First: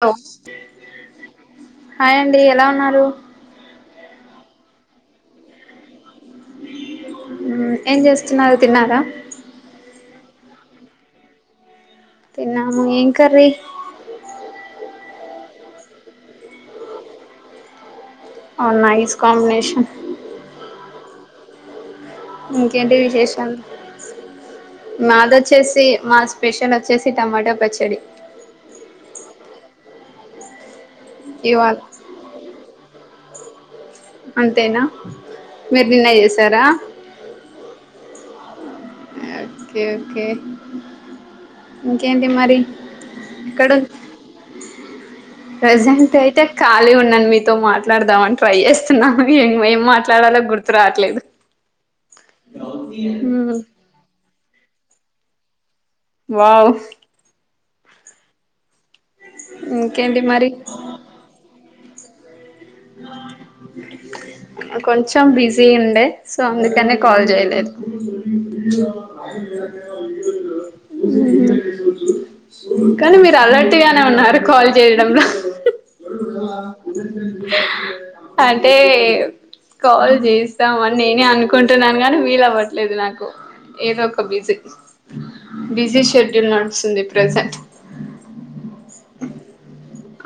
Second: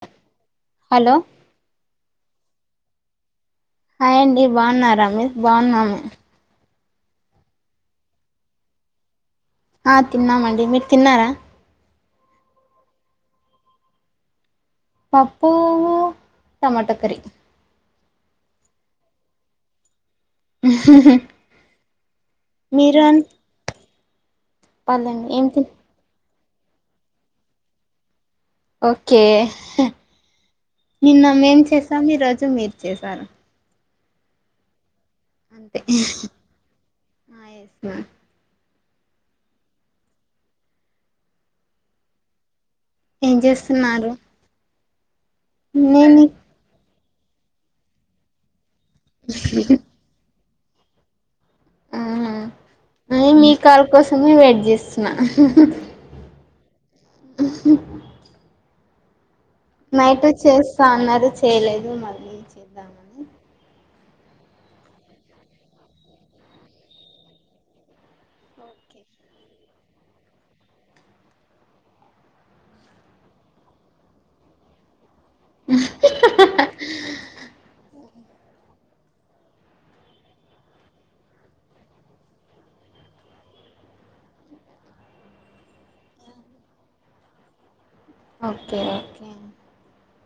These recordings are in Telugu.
లో హలో హయ్ అండి ఎలా ఉన్నారు. హాయండి బాగున్నారా మీరు బాగున్నాము. మ్ ఏం చేస్తున్నారు తిన్నారా ఆ తిన్నామండి. మీరు తిన్నారా తిన్నాము. ఏం కర్రీ పప్పూ టమాట కర్రీ ఆ నైస్ కాంబినేషన్ ఇంకేంటి మీరు అండి విశేషాలు. వాళ్ళండి ఏం తి మాదొచ్చేసి మా స్పెషల్ వచ్చేసి టమాటో పచ్చడి. ఓకే. నిన్న మేం ఇవాళ చేసాం. ఈ రోజు మీరు చేసారు. అంతేనా! అంతే మీరు నిన్న చేసారా ఆ ఎస్ మ్యామ్ ఓకే. ఓకే. ఇంకేంటి మరి ఏం ఎక్కడ చేస్తున్నారు. ప్రజెంట్ నేను అయితే ఖాళీ ఉన్నాన్ మీతో మాట్లాడదామని ట్రై చేస్త స్తున్నాం. ఏం ఏం మాట్లాడాలో గుర్తు రావట్లేదు. మ్. నేన్ మీ కాల్ కోసమే వెయిట్ చేస్తున్నా వావ్ ఇంకేంటి నైట్ మరి చేస్తా అన్నారు చేయలేదు మళ్ళీ చేద్ ఆ కొంచెం బిజీ ఉండే సో అందుకనే కాల్ జేయలేదు. ఓకే కానీ మీరు అలర్ట్గానే ఉన్నారు. కాల్ చేయడంలో అంటే కాల్ చేస్తామని నేనే అనుకుంటున్నాను గానీ వీలవ్వట్లేదు నాకు ఏదో ఒక బిజీ. బిజీ షెడ్యూల్ నడుస్తుంది ప్రెజెంట్ ఓకే. ఓకే.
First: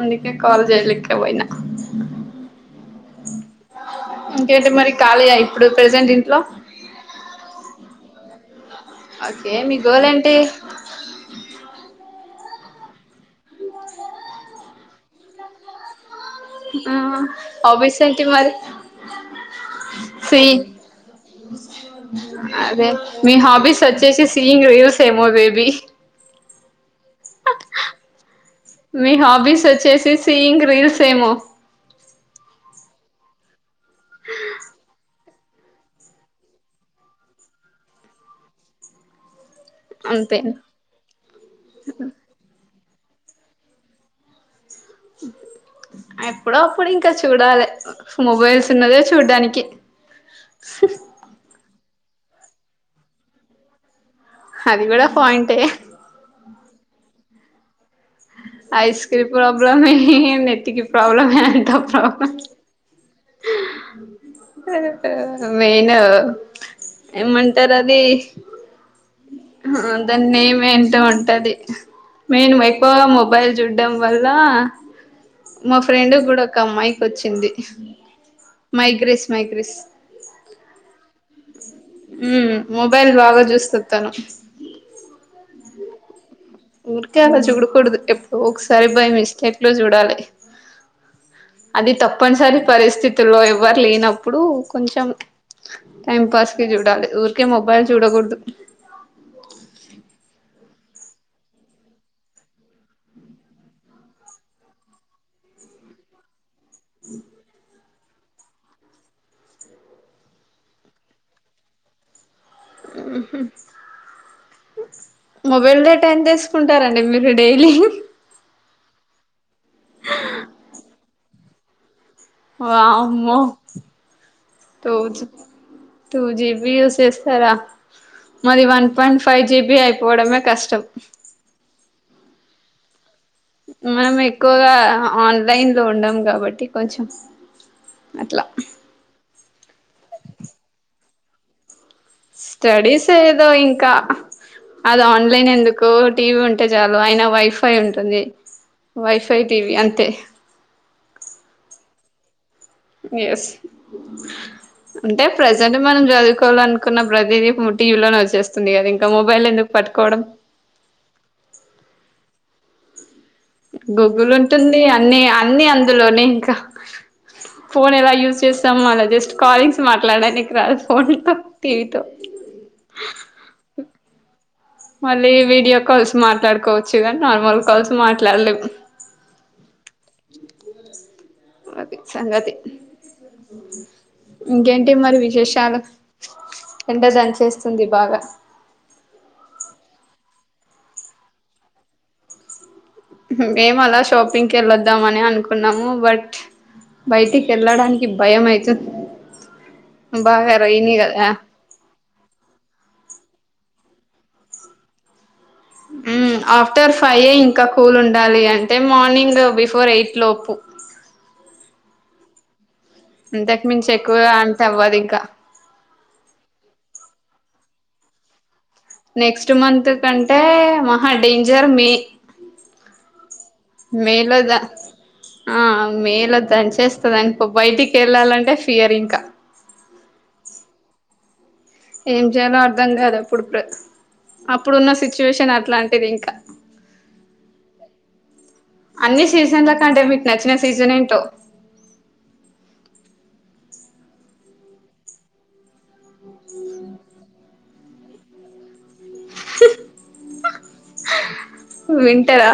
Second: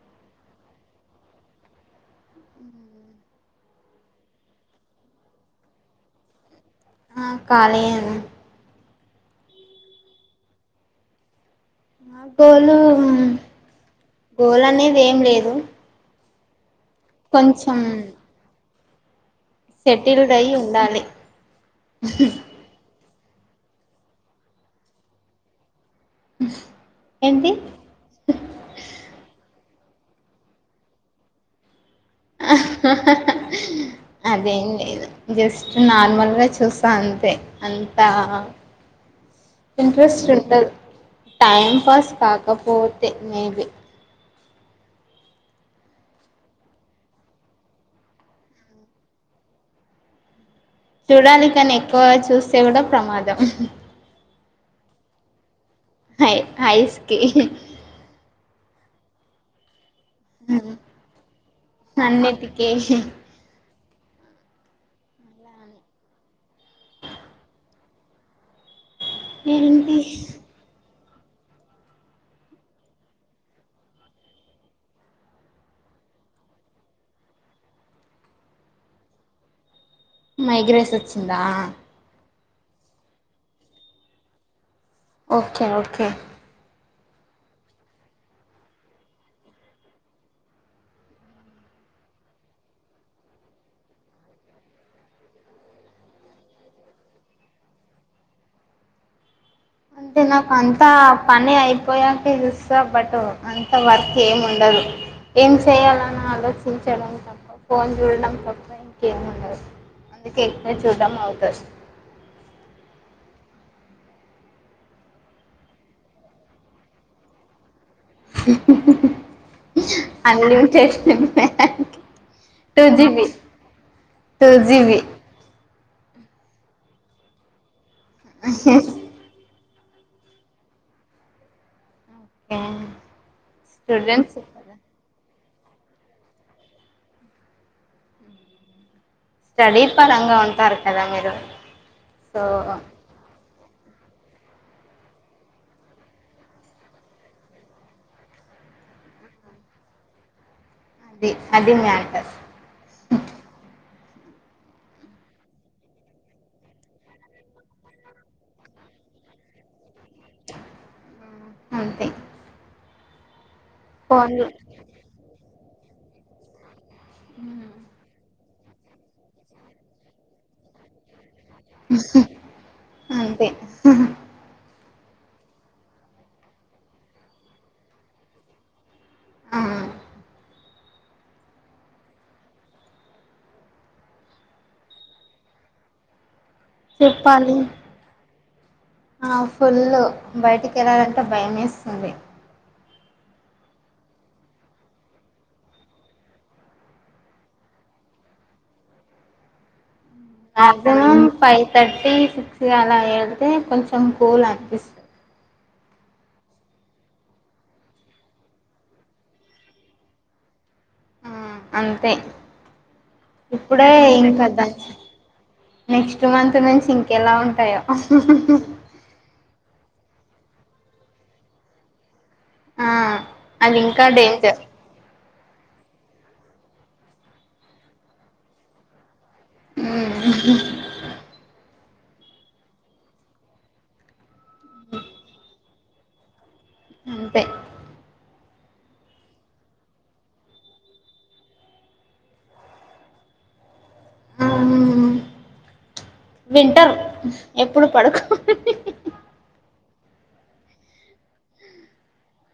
అందుకే కాల్ జేయలేక పోయినా ఇంకేంటి మరి ఖాళీయా ఇప్పుడు ప్రజెంట్ ఇంట్లో ఆ కాళియే ఓకే మీ గోలేంటి. మా గోలు గోలనేది ఏం లేదు. ఆ కొంచెం హాబీస్ ఏంటి మరి సెటిల్డ్ సే అయి ఉండాలి అదే మీ హాబీస్ వచ్చేసి సియింగ్ రీల్సేమో బేబీ ఆ నీ హాబీస్ వచ్చేసి సియింగ్ రీల్స్ ఏమో అదేం లేదు జస్ట్ నార్మల్గా చూస అంతే అంతా ఇంట్రెస్ట్ అంతే ఉంటుంది టైం పాస్ కాకపోతే మేబీ ఉహు [inaudible] ఎప్పుడొ అప్పుడు ఇంకా చూడాలి మొబైల్స్ ఉన్నదే చూడ్డానికి చూడాలి కాని ఎక్కువ చూస్తే కూడా ప్రమాదం అది కూడా పాయింటే ఐస్ కీ ఐస్ కీ ప్రాబ్లమ్ ఏ నెత్తికిీ ప్రోబ్లమ్ అంత ప్రోబ్లమ్ అన్నిటికీ ఏందో ఏమాంటరు అది ఏంటి దాన్ని ఏమింటొ అం అది నేను ఎక్కువగా మొబైల్ చూడ్డం వల్ల మా ఫ్రెండ్ కూడా ఒక అమ్మాయికి వచ్చింది మైగ్రెస్ మైగ్రెస్ మైగ్రేస్ వచ్చిందా మ్మ్ మొబైల్ బాగా చూస్తాది తాను ఓకే ఓకే ఊరికే అలా చూడకూడదు ఎప్పుడు ఒకసారి బై మిస్టేక్ లో చూడాలి అది తప్పనిసరి పరిస్థితుల్లో ఎవరు లేనప్పుడు కొంచెం టైం పాస్ కి చూడాలి ఊరికే మొబైల్ చూడకూడదు అంత పని అయిపోయాక చూస్తే బెటర్ అంత వర్క్ ఏమి ఉండదు ఏమన్నా ఆలోచించడం తప్ప ఫోన్ చూడడం తప్ప ఇంకేమి ఉండదు అందుకే ఎక్కువ చూడడం అవుతాది మ్మ్ మొబైల్ డేటా ఎంత ఏసుకుంటారండి మీరు డైలీ అన్లిమిటెడ్ దానికి వామ్మో టూ జీబీ యూజ్ చేస్తార మాది వన్ పాయింట్ ఫైవ్ జీబీ అయి పోవడమే కష్టం అట్లా మీ మమ్మి ఎక్కువగా అన్ లైన్ లో ఉన్నాం కాబట్టి కొంచెం అట్లా స్టడీ పరంగా ఉంటారు కదా మీరు సో స్టడీస్ ఏదో ఇంకా అది ఆన్లైన్ ఎందుకు టీవీ ఉంటే చాలు అయినా వైఫై ఉంటుంది వైఫై టీవి అంతే అది అది మ్యాటర్ ఎస్ అంటే ప్రజెంట్ మనం చదువుకోవాలి అనుకున్న ప్రతిదీ టీవీలో వచ్చేస్తుంది కదా ఇంకా మొబైల్ ఎందుకు పట్టు ఆ అంతే గూగుల్ ఫోన్లు ఉంటుంది అన్ని అన్ని అందులోనే ఇంకా ఫోన్ ఎలా యూజ్ చేస్తాం మన జస్ట్ కాలింగ్స్ మాట్లాడడానికి రాదు ఫోన్ తో టివితో అంతే మళ్ళీ వీడియో కాల్స్ మాట్లాడుకోవచ్చు కాని నార్మల్ కాల్స్ మాట్లాడలేము అవును అది సంగతి ఇంకేంటి మరి విశేషాలు ఎండ చెప్పాలి దాంచిఏస్తుంది బాగా పుల్ బయటికి వెళ్ళాలంటే భయమేస్తుంది మేము అలా షాపింగ్కి వెళ్ళొద్దామ అని అనుకున్నాము బట్ బయటికేళ్ళడానికి భయం అయితుం మాక్సిమం ఫైవ్ థర్టీ సిక్స్కి అలా ఎళ్తే కొం చం కూల్ అనిపిస్త మ్మ్ ఆఫ్టర్ ఫైయే ఇంకా కూల్ ఉండాలి అంటే మార్నింగ్ బిఫోర్ ఎయిట్ లోపు ఆ అంతే ఇంతకు మించి ఇప్పుడే ఎక్కువ ఇంకా అంతే దంచి అవ్వదు ఇంక నెక్స్ట్ మంత్ నుంచి ఇంకెలా ఉంటాయో నెక్స్ట్ మంత్ కంటే మహా డేంజర్ మే ఆ అదింకా మేలో ద డేంజర్ ఆ మేల దంచేస్తదానికో బయటికి ఎళ్ళాలంటే ఫియర్ ఇంకా హ్మ్ ఏం చేయాలో అర్థం కాదు అప్పుడు ప్ర అప్పుడున్న సిచ్యువేషన్ అట్లాంటిది ఇంకా అంతే అన్ని సీజన్లకంటే మీకు నచ్చిన సీజన్ ఏంటో వింటర్ ఎప్పుడు పడుకోని వింటర్ఆ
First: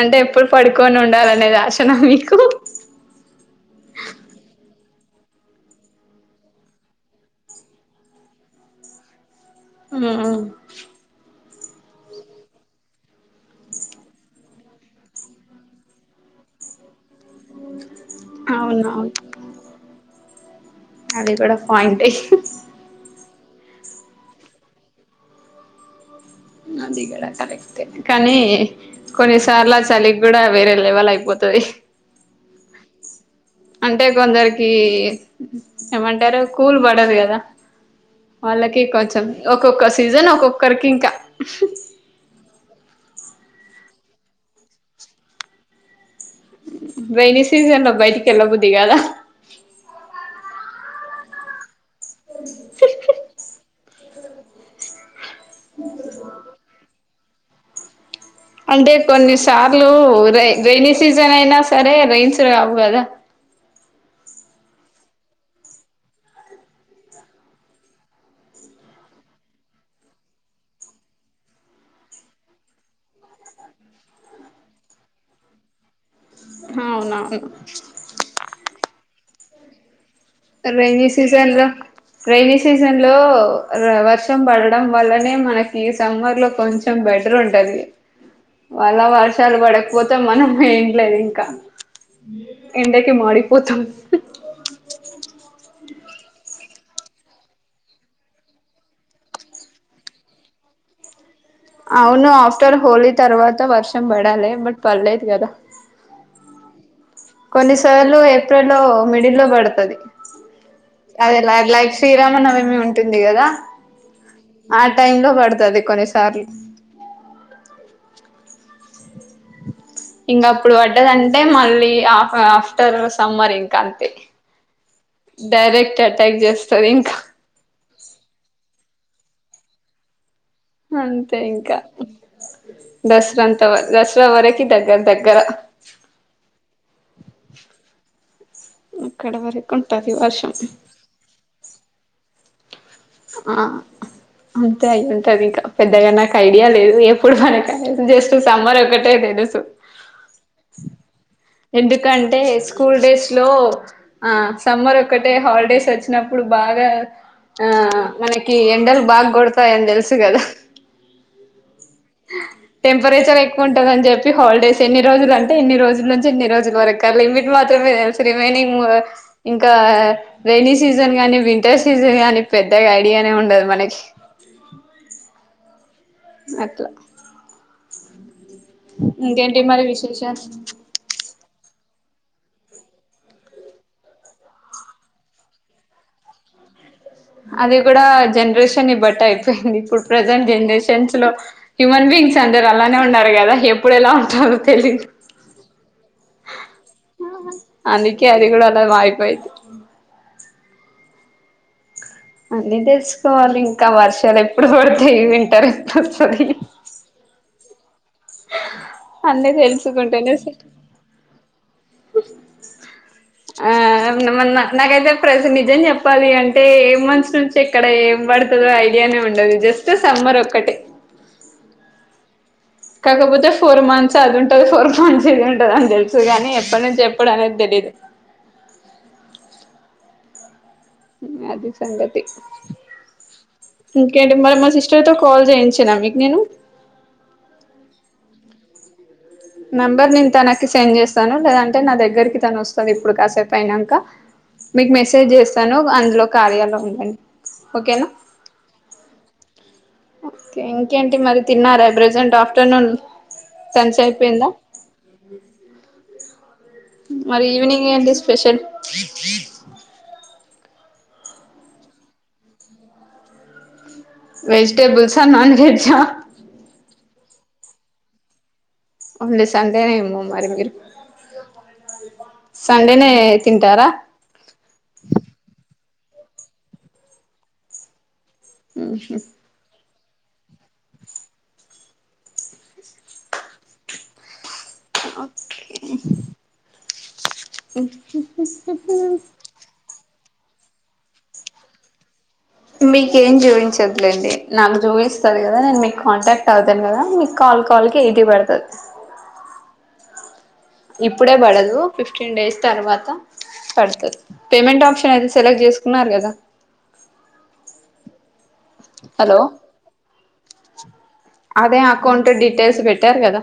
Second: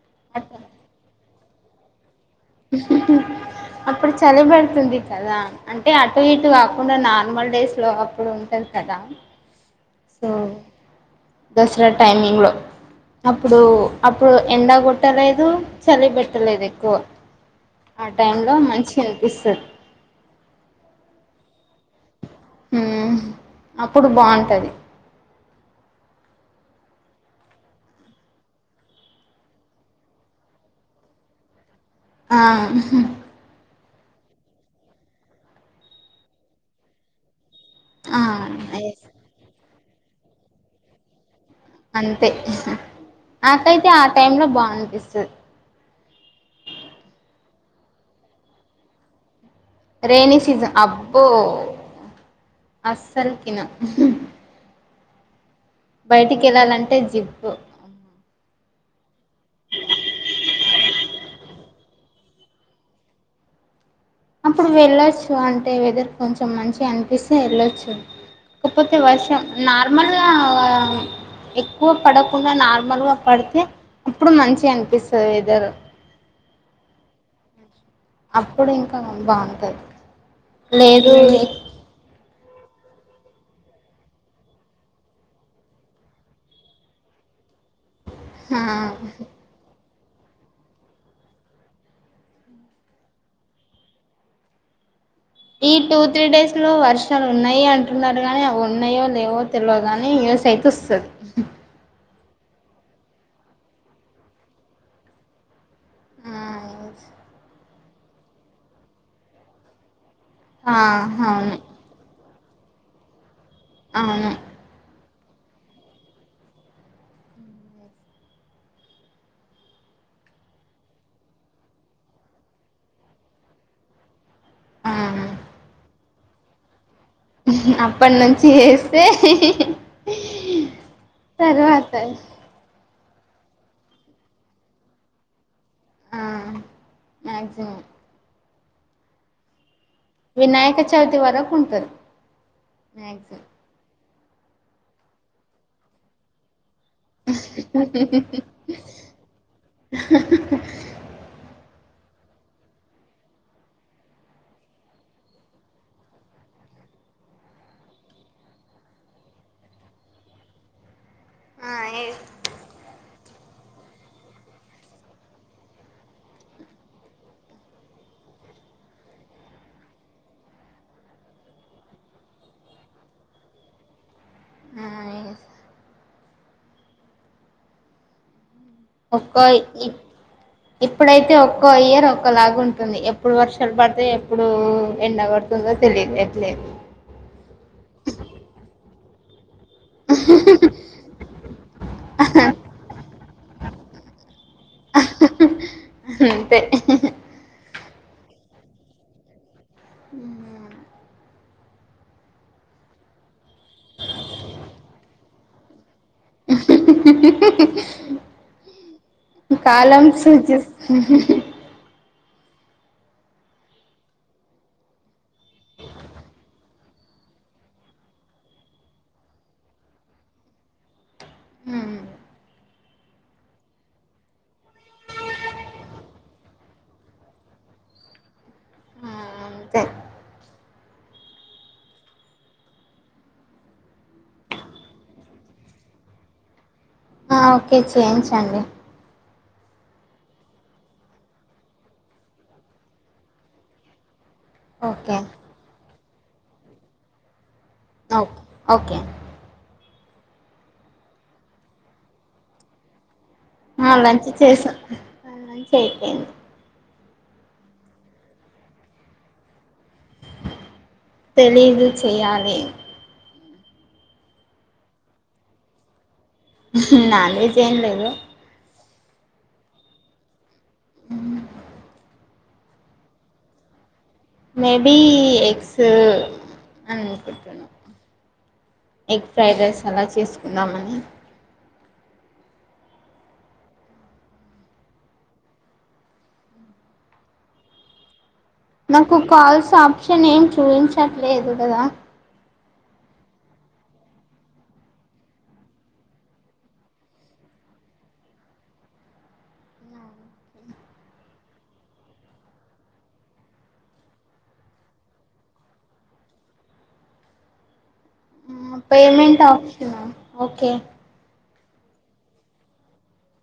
అంటే ఎప్పుడు పడుకొని ఉండాలనేది ఆశనా మీకు అప్పుడు చలిబెడుతుంది కదా అంటే అటు ఇటు కాకుండా నార్మల్ డేస్లో అప్పుడు ఉంటది కదా సో హ్మ్మ్ దసరా టైమింగ్లో అప్పుడు అప్పుడు ఎండ కొట్టలేదు చలి పెట్టలేదు ఎక్కువ ఆ టైమ్లో మంచిగ అవునవును అనిపిస్తాది అది కూడా పాయింటే హ్మ్ అప్పుడు బాగుంటది అది కూడా కరెక్టే కానీ కొన్నిసార్లు చలిగుడా వేరే లెవల్ అయిపో తది ఆ అంటే కొందరికి ఏమంటారు కూల్ పడదు కదా ఆ వాళ్ళకి ఎస్ కొంచెం ఒక్కొక్క సీజన్ ఒక్కొక్కరికి ఇంక అంతే నాకైతే ఆ టైమ్లో బాగానిపిస్తాది రైని సీజన్లో బయటికి ఎల్లబుద్ధి కాదా రేయినీ సీజన్ అబ్బో అస్సలుకినా వే బయటికి ఎళ్ళాలంటే జిప్పు అంటే కొన్ని సార్లు రే రైని సీజన్ అయినా సరే రైయిన్స్ రావు కదా స అప్పుడు వెళ్ళొచ్చు అంటే వెదర్ కొంచెం మంచిగా అనిపిస్తే ఎళ్ళొచ్చు కాకపోతే వర్షం నార్మల్ గా ఎక్కువ పడకుండా నార్మల్గా పడితే అప్పుడు మంచిగ అనిపిస్తాది వెదరు అవునవును అప్పుడు ఇంకా బాగుంటది రైనీ లేదు సీజన్లో రెైనీ సీజన్లో వర్షం పడడం వల్లనే మనకి సమ్మర్లో కొంచెం బెటర్ ఉం టది ఆ వల్ల వర్షాలు పడ పోతాం మనం ఏంలేదు ఇంకా ఎండకి మాడిపోతాం ఈటు త్రీ డేస్లో వర్షాలు ఉన్నాయి అంటున్నారు కానీ అవి ఉన్నాయో లేవో తెలియ కానీ యూస్ అయితే వస్తుంది అవును ఆఫ్టర్ హోలీ తర్వాత వర్షం పడాలి బట్ పర్లేదు కదా ఆ కొన్ని సార్లు ఏప్రిల్ లో మిడిల్ లో పడుతుది ఆ అదే అవును లైక్ శ్రీరామన్ మి ఉంటుంది కదా అవును టై లో పడుతుంది కొన్నిసార్లు ఇంకా అప్పుడు పడ్డదంటే మళ్ళీ ఆఫ్టర్ సమ్మర్ ఇంకా అంతే ఆ డైరెక్ట్ అటాక్ చేస్తారు ఇంకా అప్పటి నుంచి వస్తే అంతే ఇంకా దసరా అంత దసరా వరకు దగ్గర దగ్గర ఆ మ్యాక్సిమం అక్కడ వరకు ఉంటది వర్షం వినాయక చవితి వరకు ఉంటది మ్యాక్సిమం ఆ అంతే అయి ఉంటది ఇంకా పెద్దగా నాకు ఐడియా లేదు ఎప్పుడు మనక జస్ట్ సమ్మర్ ఒకటే తెలుసు ఎందుకంటే స్కూల్ డేస్ లో ఆ సమ్మర్ ఒకటే హాలిడేస్ వచ్చినప్పుడు బాగా బాగా ఆ మనకి ఎండలు బాగా కొడతాయని తెలుసు కదా ఆ ఎస్ టెంపరేచర్ ఎక్కువ ఉంటందని చెప్పి హాలిడేస్ ఎన్ని రోజులు అంటే ఎన్ని రోజుల నుంచి రుల ట్ మాత్రమే రిమని ఇం రన్ కానీ వింటర్ సీజన్ కాగానీ పెద్దగా ఐడియానే ఉండదు మనకి ఆ అట్లా ఒక్కో ఇంకేంటి మరి విశేషాలు ఇప్పుడైతే ఒక్కో ఇయర్ ఒ ఒకలాగా ఉంటుంది ఎప్పుడు వర్షాలు పడితేా ఎప్పుడు ఎండగడుతుందో తెలియదు ఎట్లేదు అది కూడాడా జనరేషన్ ఇ బట్టయితే యింది ఇప్పుడు ప్రెజెంట్ జనరేషన్స్ లో హ్యూమన్ బీయింగ్స్ అందరు అలానే ఉన్నారు కదా ఇప్పుడే ఎలా ఉంటాారు తెలి అంతే అందునికి అది కూడా అలా వయపయితే అళ్ళీ తెలుసుకోవాలి ఇంకా వర్షాలు ఎప్పుడు పడితాయి వింటారు ఎప్పుడు వస్తుంది చెే అన్నే కాలం తెలుసుకుంటాను సూచిస్తుంది ఆ న్న నాకైతే ప్రతి నిజం చెప్పాలి అంటే ఏ మనుషులంచి ఎక్కడ ఏం పడుతుందో అయితే వధం ఉండదు జస్ట్ సమ్మర్ ఒక్కటే కాకపోతే ఫోర్ మంత్స్ అది ఉంటది ఫోర్ మంత్స్ ఇది ఉంటది అని తెలుసుగానీ ఎప్పటి నుంచి ఎప్పుడు అనేది తెలీదు ఆ అంతే అది సంగతి ఇంకేంటిడి మరి మా సిస్టర్ తో కాల్ చేయించాను మీకు నేను ఓకే చేయించండి నెంబర్ నేను తనకి సెండ్ చేస్తాను లేదంటే నా దగ్గరికి తను వస్తుంది ఇప్పుడు కాసేపు అయినాక మీకు ఓకే మెసేజ్ చేస్తాను అందులో కార్యాలయం ఉందండి ఓకే ఓకే ఓకే ఇంకేంటి మరి తిన్నారా ప్రెజెంట్ ఆఫ్టర్నూన్ లంచ్ అలాంచి అయిపోయిందా చేసా అలంచి అయిపోయింది మరి ఈవనింగ్ అ స్పెషల్ తెలీదు చెయాలి వెజిటబుల్సా నాన్ వెజా నాన్ వెజ్ ఏం లేదు అది సండే నే ఏమో మరి సండేనే తింటారా మేబి ఎగ్స్ అని అనుకుంటున్నా ఎగ్ ఫ్రైడ్ రైస్ అలా చేసుకుందామని ఓకే నాకు కాల్స్ ఆప్షన్ ఏం చూపించట్లేదు కదా మీక ఏం చూపించదులేండి నాకు చూపిస్తంది కదా నేను మీకు కాంటాక్ట్ అవుతాను కదా మీకు కాల్ కల్కి ఎయిటీ పడుతది ఇప్పుడే పడదు ఫిఫ్టీన్ డేస్ తర్వాత పడుతుంది పేమెంట్ ఆప్షన్ అయితే సెలెక్ట్ చేసుకున్నారు కదా హలో పేమెంట్ ఆప్షనా ఓకే అదే అకౌంట్ డీటెయిల్స్ పెట్టారు కదా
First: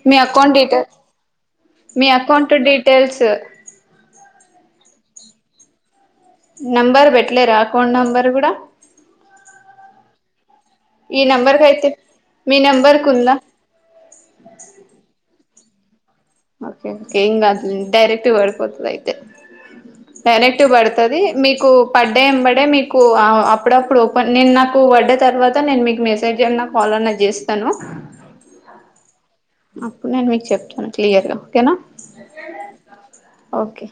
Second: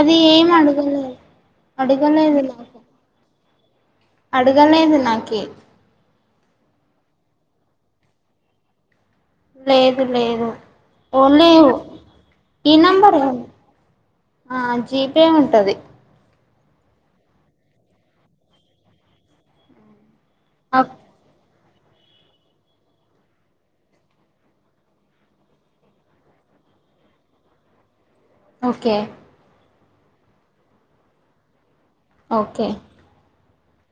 అది మీ ఏం అకౌంట్ డీటెల్ అడగలేదు మీ అకౌంట్ డీటెయిల్స్ అడుగాలేదు నాకీ నంబర్ పెట్టలేరా అకౌంట్ నెంబర్ కూడా లేదు లేదు ఈ ఓన్లీ నెంబర్కి అయితే మీ ఈ నెంబర్కి నంబర్ ఏం ఉందా ఆ జీపే ఉంటది ఓకే ఇంకేమి కాదులే. డైరక్ట్ పడిపోతాది అయితే డైరెక్ట్గా పడుతది మీకు పడ్డంబడే మీకు అప్పుడప్పుడు నేను నాకు పడ్డ తర్వాత మీకు మెస్ కాల్ అన్నా చేస్తాను ఓకే అప్పుడు నేను మీకు చెప్తాను క్లియర్ గా ఓకేనా ఓకే ఓకే